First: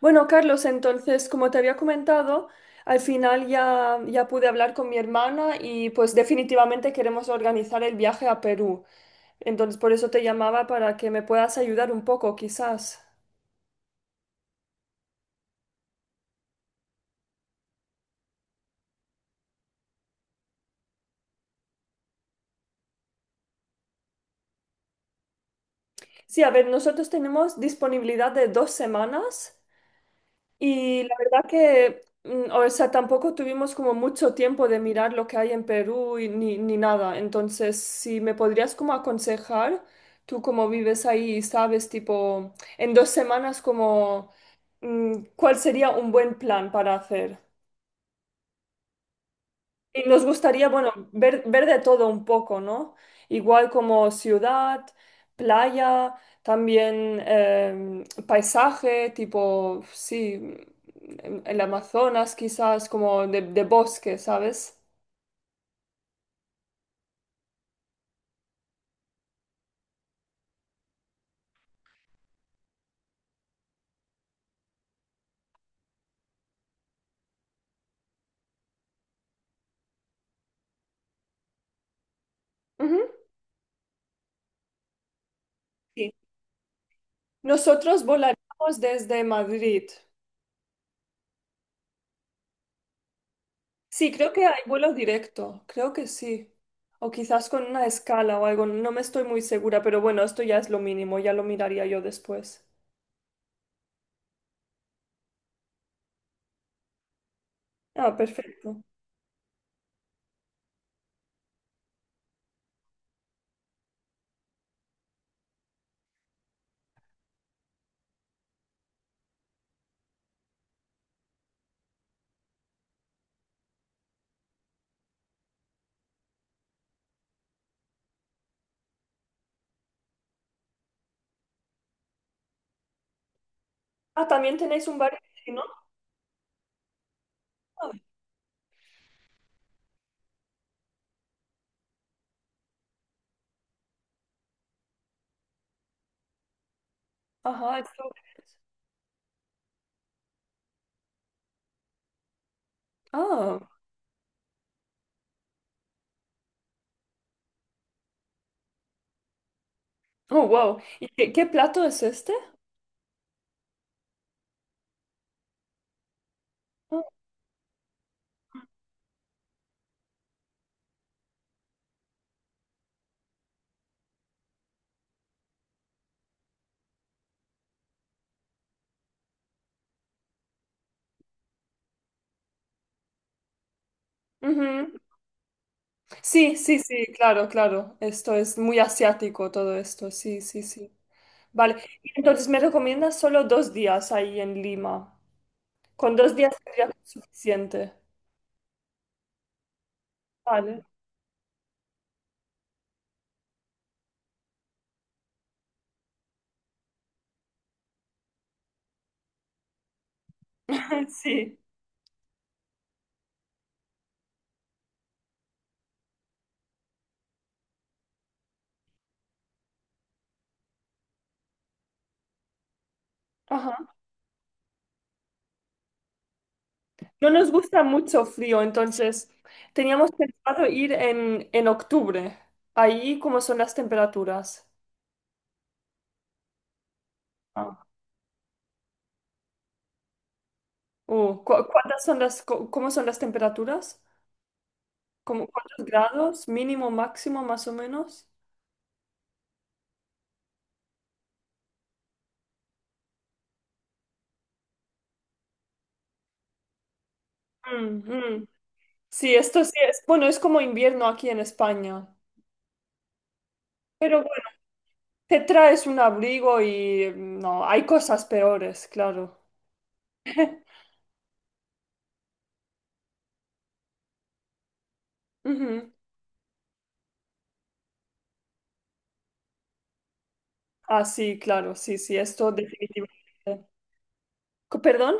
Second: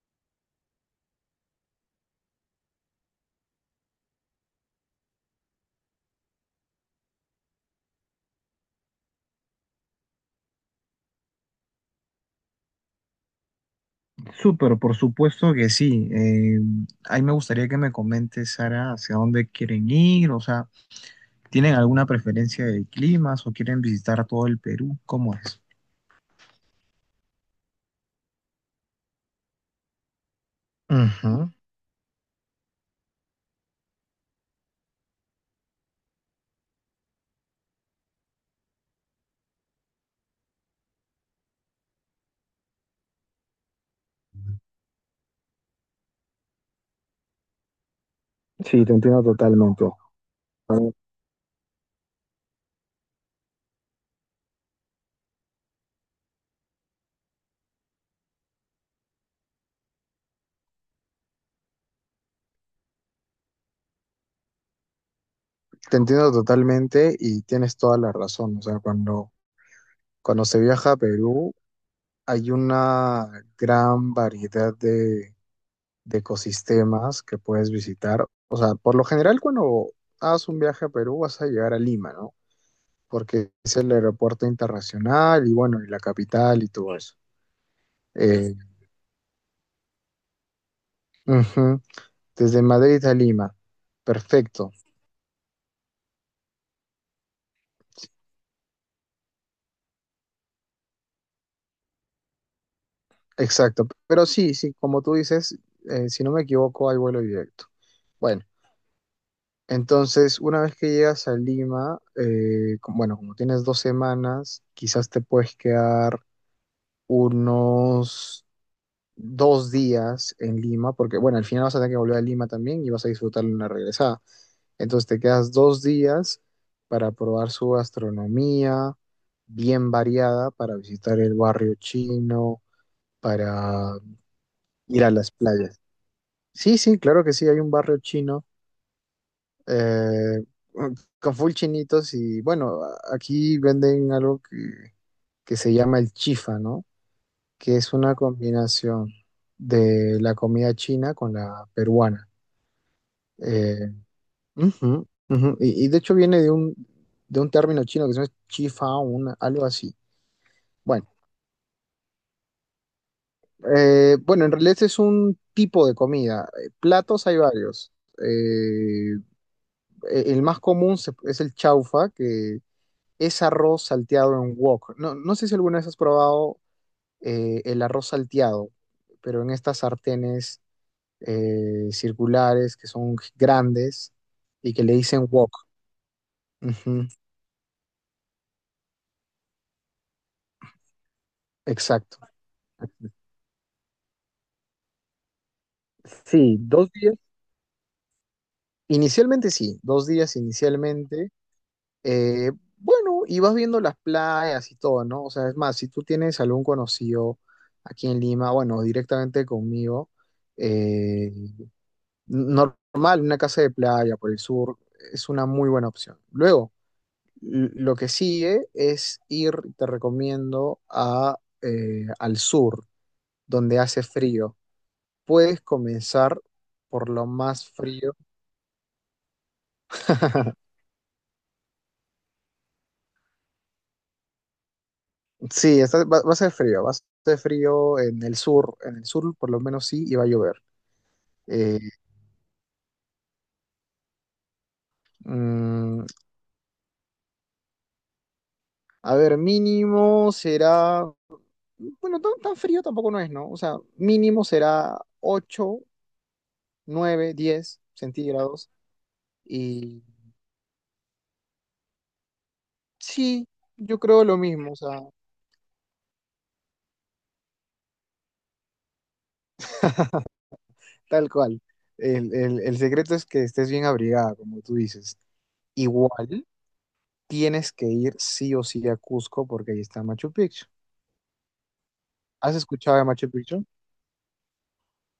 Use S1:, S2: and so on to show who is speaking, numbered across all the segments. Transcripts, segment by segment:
S1: Bueno, Carlos, entonces, como te había comentado, al final ya pude hablar con mi hermana y pues definitivamente queremos organizar el viaje a Perú. Entonces, por eso te llamaba para que me puedas ayudar un poco, quizás.
S2: Súper, por supuesto que sí. Ahí me gustaría que me comentes, Sara, hacia dónde quieren ir, o sea, ¿tienen alguna preferencia de climas o quieren visitar todo el Perú? ¿Cómo es?
S1: Sí, a ver, nosotros tenemos disponibilidad de 2 semanas. Y la verdad
S2: Ujú.
S1: que, o sea, tampoco tuvimos como mucho tiempo de mirar lo que hay en Perú y ni nada. Entonces, si me podrías como aconsejar, tú como vives ahí y sabes, tipo, en 2 semanas como, ¿cuál sería un buen plan para hacer?
S2: Sí, te entiendo totalmente.
S1: Y nos gustaría, bueno,
S2: Eh,
S1: ver de todo un poco, ¿no? Igual como ciudad, playa, también paisaje, tipo, sí, en el Amazonas quizás, como de bosque, ¿sabes?
S2: Te entiendo totalmente y tienes toda la razón. O sea, cuando se viaja a Perú hay una gran variedad de ecosistemas que puedes visitar. O sea, por lo general cuando haces un viaje a Perú vas a llegar a Lima, ¿no?
S1: Ujú,
S2: Porque es el aeropuerto internacional y bueno, y la
S1: sí.
S2: capital y todo eso.
S1: Nosotros
S2: Eh,
S1: volaríamos desde Madrid.
S2: Ujú. Desde Madrid a Lima.
S1: Sí, creo que hay
S2: Perfecto,
S1: vuelo directo, creo que sí. O quizás con una escala o algo, no me estoy muy segura, pero bueno, esto ya es lo mínimo, ya lo miraría yo después.
S2: exacto. Pero sí, sí, como tú dices, si no me equivoco, hay vuelo directo.
S1: Ah,
S2: Bueno,
S1: perfecto.
S2: entonces, una vez que llegas a Lima, bueno, como tienes 2 semanas, quizás te puedes quedar unos 2 días en Lima, porque bueno, al final vas a tener que volver a Lima también y vas a disfrutar una regresada. Entonces te quedas 2 días para probar su gastronomía bien variada, para visitar el barrio chino, para
S1: Ah, también tenéis un
S2: ir a
S1: bar
S2: las
S1: chino.
S2: playas. Sí, sí, claro que sí, hay un barrio chino eh, con full chinitos y bueno, aquí venden algo que se llama el chifa, ¿no? Que
S1: Ajá,
S2: es
S1: esto.
S2: una combinación de la comida china con la peruana.
S1: Ah,
S2: Eh, Ujú, ujú. Y de hecho viene de un término chino que se llama chifao, algo así.
S1: oh, wow.
S2: Bueno,
S1: ¿Y qué plato es este?
S2: bueno, en realidad este es un tipo de comida.
S1: Ah,
S2: Platos hay varios. Eh, el más común es el chaufa, que es arroz salteado en wok. No, no sé si alguna vez has probado el arroz salteado, pero en estas sartenes circulares que son grandes y que le
S1: ujú.
S2: dicen wok.
S1: Sí, sí, sí,
S2: Ujú,
S1: claro, claro. Esto es muy asiático todo esto, sí, sí, sí. Vale, y
S2: exacto.
S1: entonces me recomiendas solo 2 días ahí en Lima. Con 2 días
S2: Sí,
S1: sería
S2: 2 días.
S1: suficiente.
S2: Inicialmente sí, 2 días
S1: Vale,
S2: inicialmente. Eh, bueno, y vas viendo las playas y todo, ¿no? O sea, es más, si tú tienes algún conocido aquí en Lima, bueno, directamente conmigo, eh,
S1: sí.
S2: n- normal, una casa de playa por el sur es una muy buena opción. Luego, lo que sigue es ir, te recomiendo, al sur, donde
S1: Ajá.
S2: hace frío. Puedes comenzar por lo
S1: No nos
S2: más
S1: gusta
S2: frío.
S1: mucho frío, entonces teníamos pensado ir en octubre. Ahí, ¿cómo son las temperaturas?
S2: Sí, va a ser frío, va a ser frío en el sur por lo menos sí, y va a llover.
S1: Oh,
S2: Eh,
S1: cuántas son ¿cómo son las temperaturas? ¿Cuántos
S2: mm,
S1: grados? ¿Mínimo, máximo, más o menos?
S2: a ver, mínimo será, bueno, tan, tan frío tampoco no es, ¿no? O sea, mínimo será ocho, nueve, diez
S1: Mm, mm.
S2: centígrados
S1: Sí, esto sí es,
S2: y
S1: bueno, es como invierno aquí en España.
S2: sí, yo
S1: Pero
S2: creo lo
S1: bueno,
S2: mismo, o sea,
S1: te traes un abrigo y no, hay cosas peores, claro.
S2: tal cual. El secreto es que estés bien abrigada, como tú dices.
S1: Ujú.
S2: Igual tienes que ir sí o sí a Cusco porque ahí está Machu Picchu.
S1: Ah, sí, claro, sí, sí, esto
S2: ¿Has escuchado de Machu Picchu?
S1: definitivamente. ¿Perdón?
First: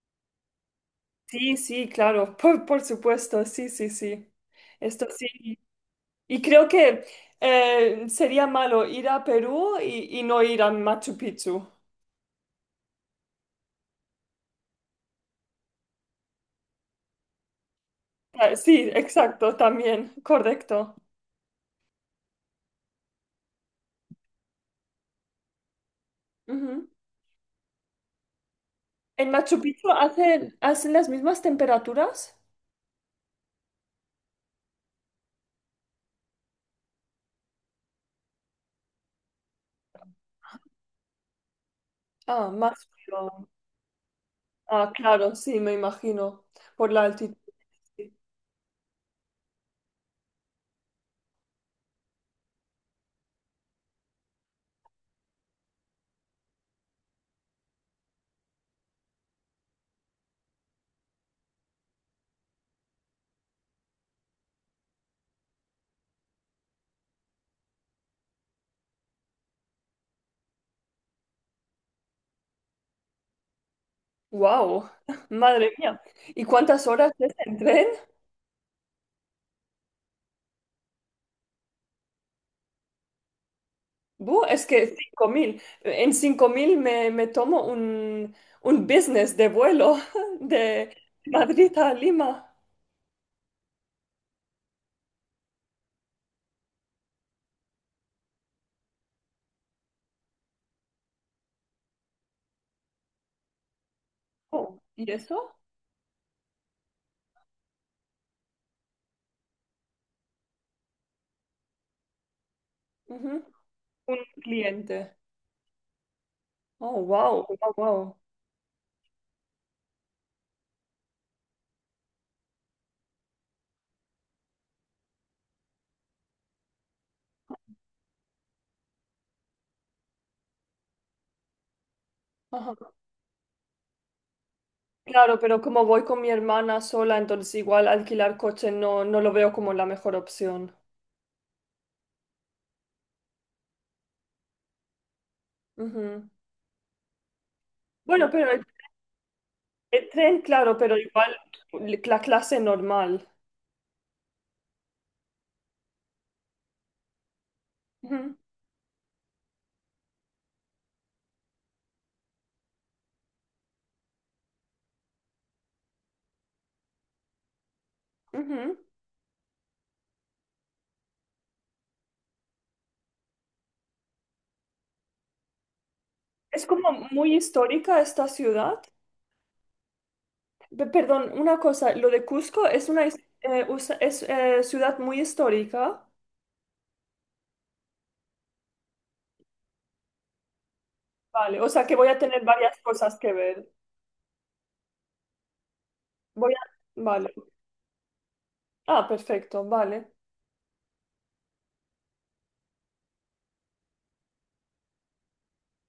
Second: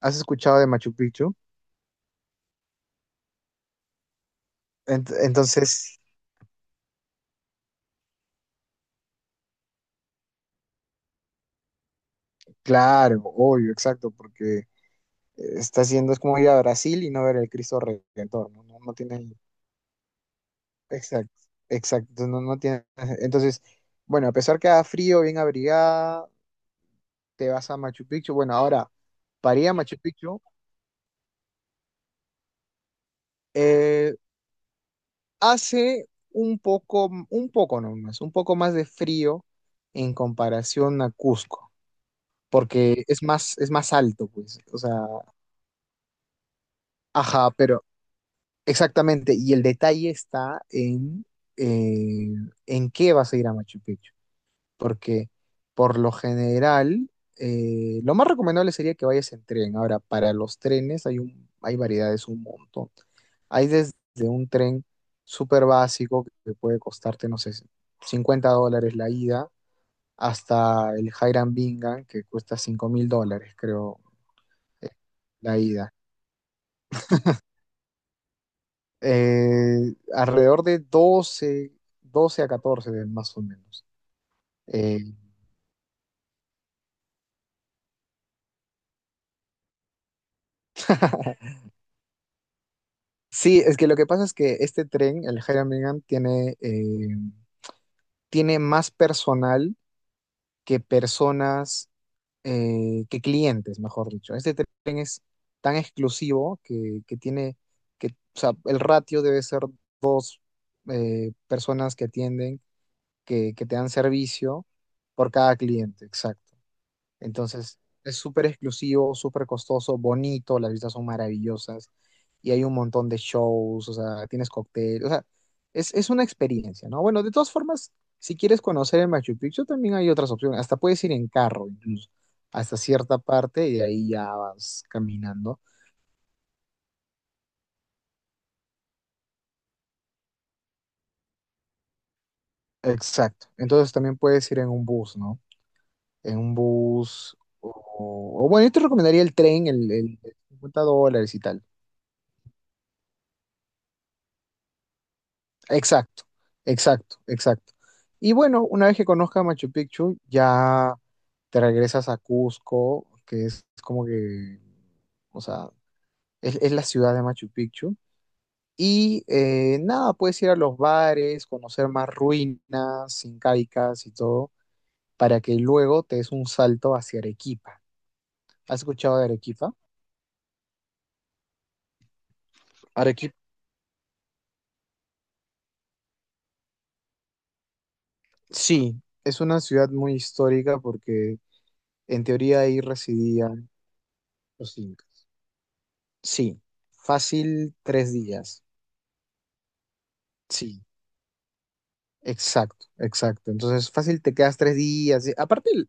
S2: ¿Has escuchado de Machu Picchu?
S1: Sí, sí, claro, por supuesto, sí, sí, sí. Esto sí.
S2: Entonces,
S1: Y creo que sería malo ir a Perú y no ir a Machu Picchu.
S2: claro, obvio, exacto, porque está haciendo, es como ir a Brasil y no ver el Cristo Redentor,
S1: Ah,
S2: no, no,
S1: sí,
S2: no tiene,
S1: exacto, también, correcto.
S2: exacto, exacto, no, no tiene, entonces, bueno, a pesar que haga frío, bien abrigada,
S1: Ujú.
S2: te vas a Machu Picchu, bueno, ahora,
S1: ¿En Machu
S2: para ir a
S1: Picchu
S2: Machu Picchu,
S1: hacen las mismas temperaturas?
S2: eh, hace un poco nomás, un poco más de frío en comparación a Cusco,
S1: Ah, más
S2: porque
S1: frío.
S2: es más alto, pues, o sea,
S1: Ah, claro, sí, me imagino, por la altitud.
S2: ajá, pero exactamente, y el detalle está eh, en qué vas a ir a Machu Picchu, porque por lo general lo más recomendable sería que vayas en tren. Ahora, para los trenes hay variedades un montón. Hay desde un tren súper básico que puede costarte, no sé, $50 la ida, hasta el Hiram Bingham que cuesta $5.000, creo, eh,
S1: Wow,
S2: la
S1: madre
S2: ida.
S1: mía. ¿Y cuántas horas es en tren?
S2: Alrededor de doce a 14 más o menos.
S1: Bu, es que
S2: Eh,
S1: 5000. En 5000 me, me tomo un business de vuelo de Madrid a Lima.
S2: sí, es que lo que pasa es que este tren, el Hiram Bingham, tiene más personal que personas, que clientes, mejor dicho. Este
S1: Oh,
S2: tren
S1: ¿y
S2: es
S1: eso?
S2: tan exclusivo que tiene, o sea, el ratio debe ser dos personas que atienden,
S1: Ujú.
S2: que te dan
S1: Un
S2: servicio
S1: cliente.
S2: por cada cliente, exacto.
S1: Oh, wow, wow,
S2: Entonces,
S1: wow.
S2: es súper exclusivo, súper costoso, bonito, las vistas son maravillosas y hay un montón de shows, o sea, tienes cóctel, o sea, es una experiencia, ¿no? Bueno, de todas formas, si quieres conocer el Machu Picchu, también hay otras opciones, hasta puedes ir en carro incluso, hasta
S1: Ajá.
S2: cierta parte y de ahí ya vas
S1: Claro, pero
S2: caminando.
S1: como voy con mi hermana sola, entonces igual alquilar coche no, no lo veo como la mejor opción.
S2: Exacto, entonces también puedes ir en un bus, ¿no?
S1: Ujú.
S2: En un bus, o,
S1: Bueno, sí,
S2: o
S1: pero
S2: bueno, yo te recomendaría el tren, el,
S1: el
S2: el
S1: tren, claro,
S2: 50
S1: pero igual
S2: dólares y tal.
S1: la clase normal.
S2: Exacto, exacto, exacto. Y
S1: Ujú,
S2: bueno, una vez que conozcas Machu Picchu, ya te regresas a Cusco, que es como que, o sea, es la ciudad de Machu Picchu.
S1: ujú.
S2: Y nada, puedes ir a los bares, conocer más ruinas incaicas y todo, para que luego te des un
S1: Es como
S2: salto hacia
S1: muy
S2: Arequipa.
S1: histórica esta ciudad.
S2: ¿Has escuchado de Arequipa?
S1: Perdón, una cosa, lo de Cusco es una
S2: Arequipa.
S1: es, ciudad muy histórica.
S2: Sí, es una ciudad muy histórica porque
S1: Vale, o sea que voy a
S2: en
S1: tener
S2: teoría
S1: varias
S2: ahí
S1: cosas que ver.
S2: residían los incas.
S1: Voy a...
S2: Sí,
S1: Vale.
S2: fácil 3 días.
S1: Ah, perfecto, vale.
S2: Sí, exacto, exacto. Entonces, fácil te quedas 3 días. Y aparte,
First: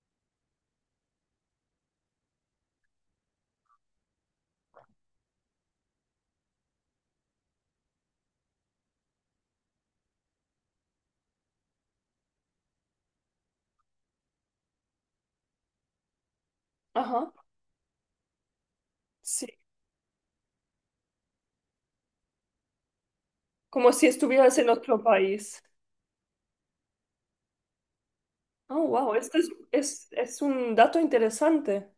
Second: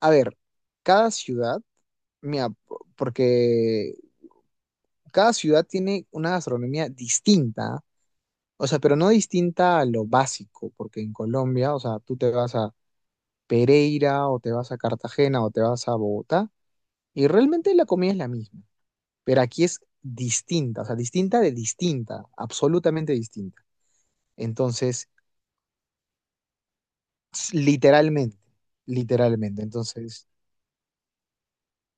S2: a ver, cada ciudad, mira, porque cada ciudad tiene una gastronomía distinta, o sea, pero no distinta a lo básico, porque en Colombia, o sea, tú te vas a Pereira o te vas a Cartagena o te vas a Bogotá y
S1: Ajá,
S2: realmente la comida es la misma, pero
S1: sí.
S2: aquí es distinta, o sea, distinta de distinta, absolutamente distinta.
S1: Como si estuvieras en otro
S2: Entonces,
S1: país.
S2: literalmente,
S1: Oh, wow, este
S2: literalmente. Entonces,
S1: es un dato interesante.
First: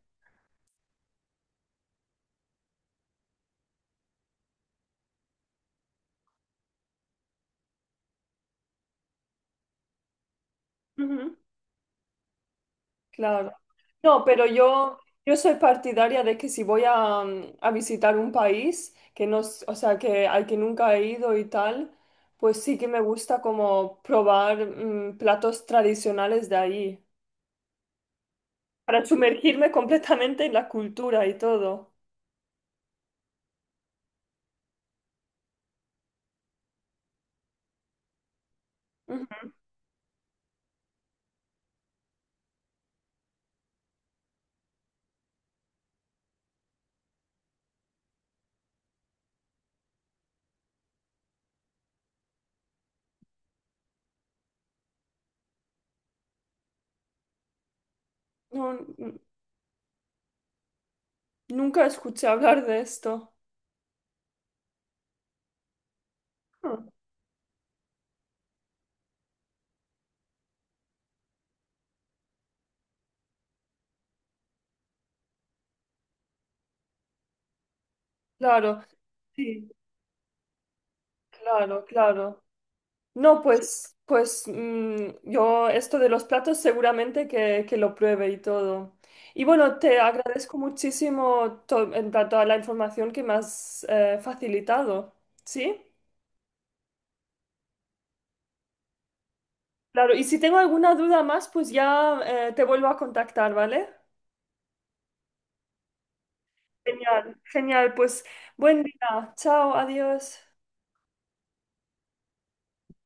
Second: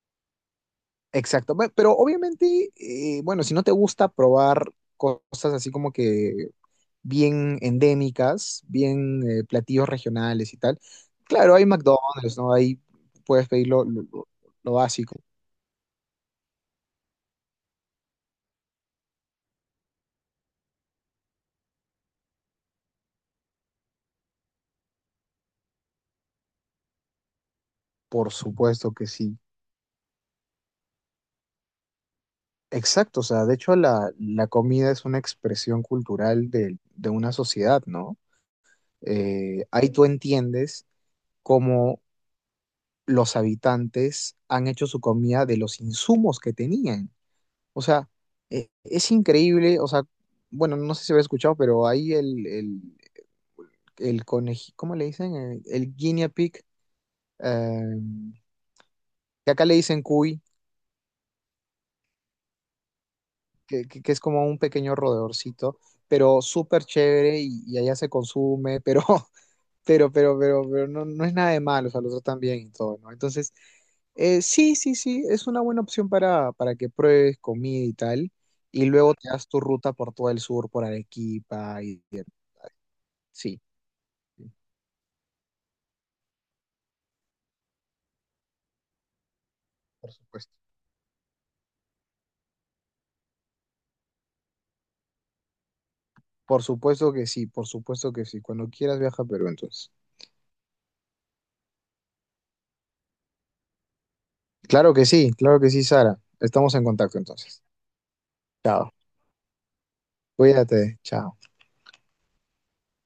S2: exacto. Pero obviamente, bueno, si no te gusta probar cosas así como que bien endémicas, bien platillos regionales y tal,
S1: Ujú,
S2: claro, hay McDonald's, ¿no? Ahí puedes
S1: claro.
S2: pedir
S1: No, pero
S2: lo básico.
S1: yo soy partidaria de que si voy a, a visitar un país que no, o sea, que al que nunca he ido y tal, pues sí que me gusta como probar platos tradicionales de ahí,
S2: Por supuesto
S1: para
S2: que sí.
S1: sumergirme completamente en la cultura y todo.
S2: Exacto, o sea, de hecho la comida es una expresión cultural de una sociedad, ¿no?
S1: Ujú.
S2: Ahí tú entiendes cómo los habitantes han hecho su comida de los insumos que tenían. O sea, es increíble, o sea, bueno, no sé si habéis escuchado, pero ahí ¿cómo le dicen? El guinea pig, eh,
S1: No, n-
S2: que acá le dicen cuy,
S1: nunca escuché hablar de esto.
S2: que es como un pequeño rodeorcito, pero súper
S1: Ah,
S2: chévere y, allá se consume, pero, pero no, no es nada de malo, o sea, lo tratan bien y todo, ¿no? Entonces, sí, sí, sí, es una buena opción para que pruebes comida y tal,
S1: claro,
S2: y luego te das tu
S1: sí,
S2: ruta por todo el sur, por Arequipa
S1: claro, claro. No,
S2: sí,
S1: pues,
S2: sí,
S1: yo esto de los platos seguramente que lo pruebe y todo. Y bueno, te
S2: por supuesto.
S1: agradezco muchísimo en plan, toda la información que me has facilitado, ¿sí?
S2: Por supuesto que sí, por supuesto que sí. Cuando quieras viaja a Perú, entonces.
S1: Claro, y si tengo alguna duda más, pues ya te vuelvo a contactar, ¿vale?
S2: Claro que sí, Sara. Estamos en contacto
S1: Genial,
S2: entonces.
S1: genial, pues buen
S2: Chao.
S1: día, chao, adiós.
S2: Cuídate, chao.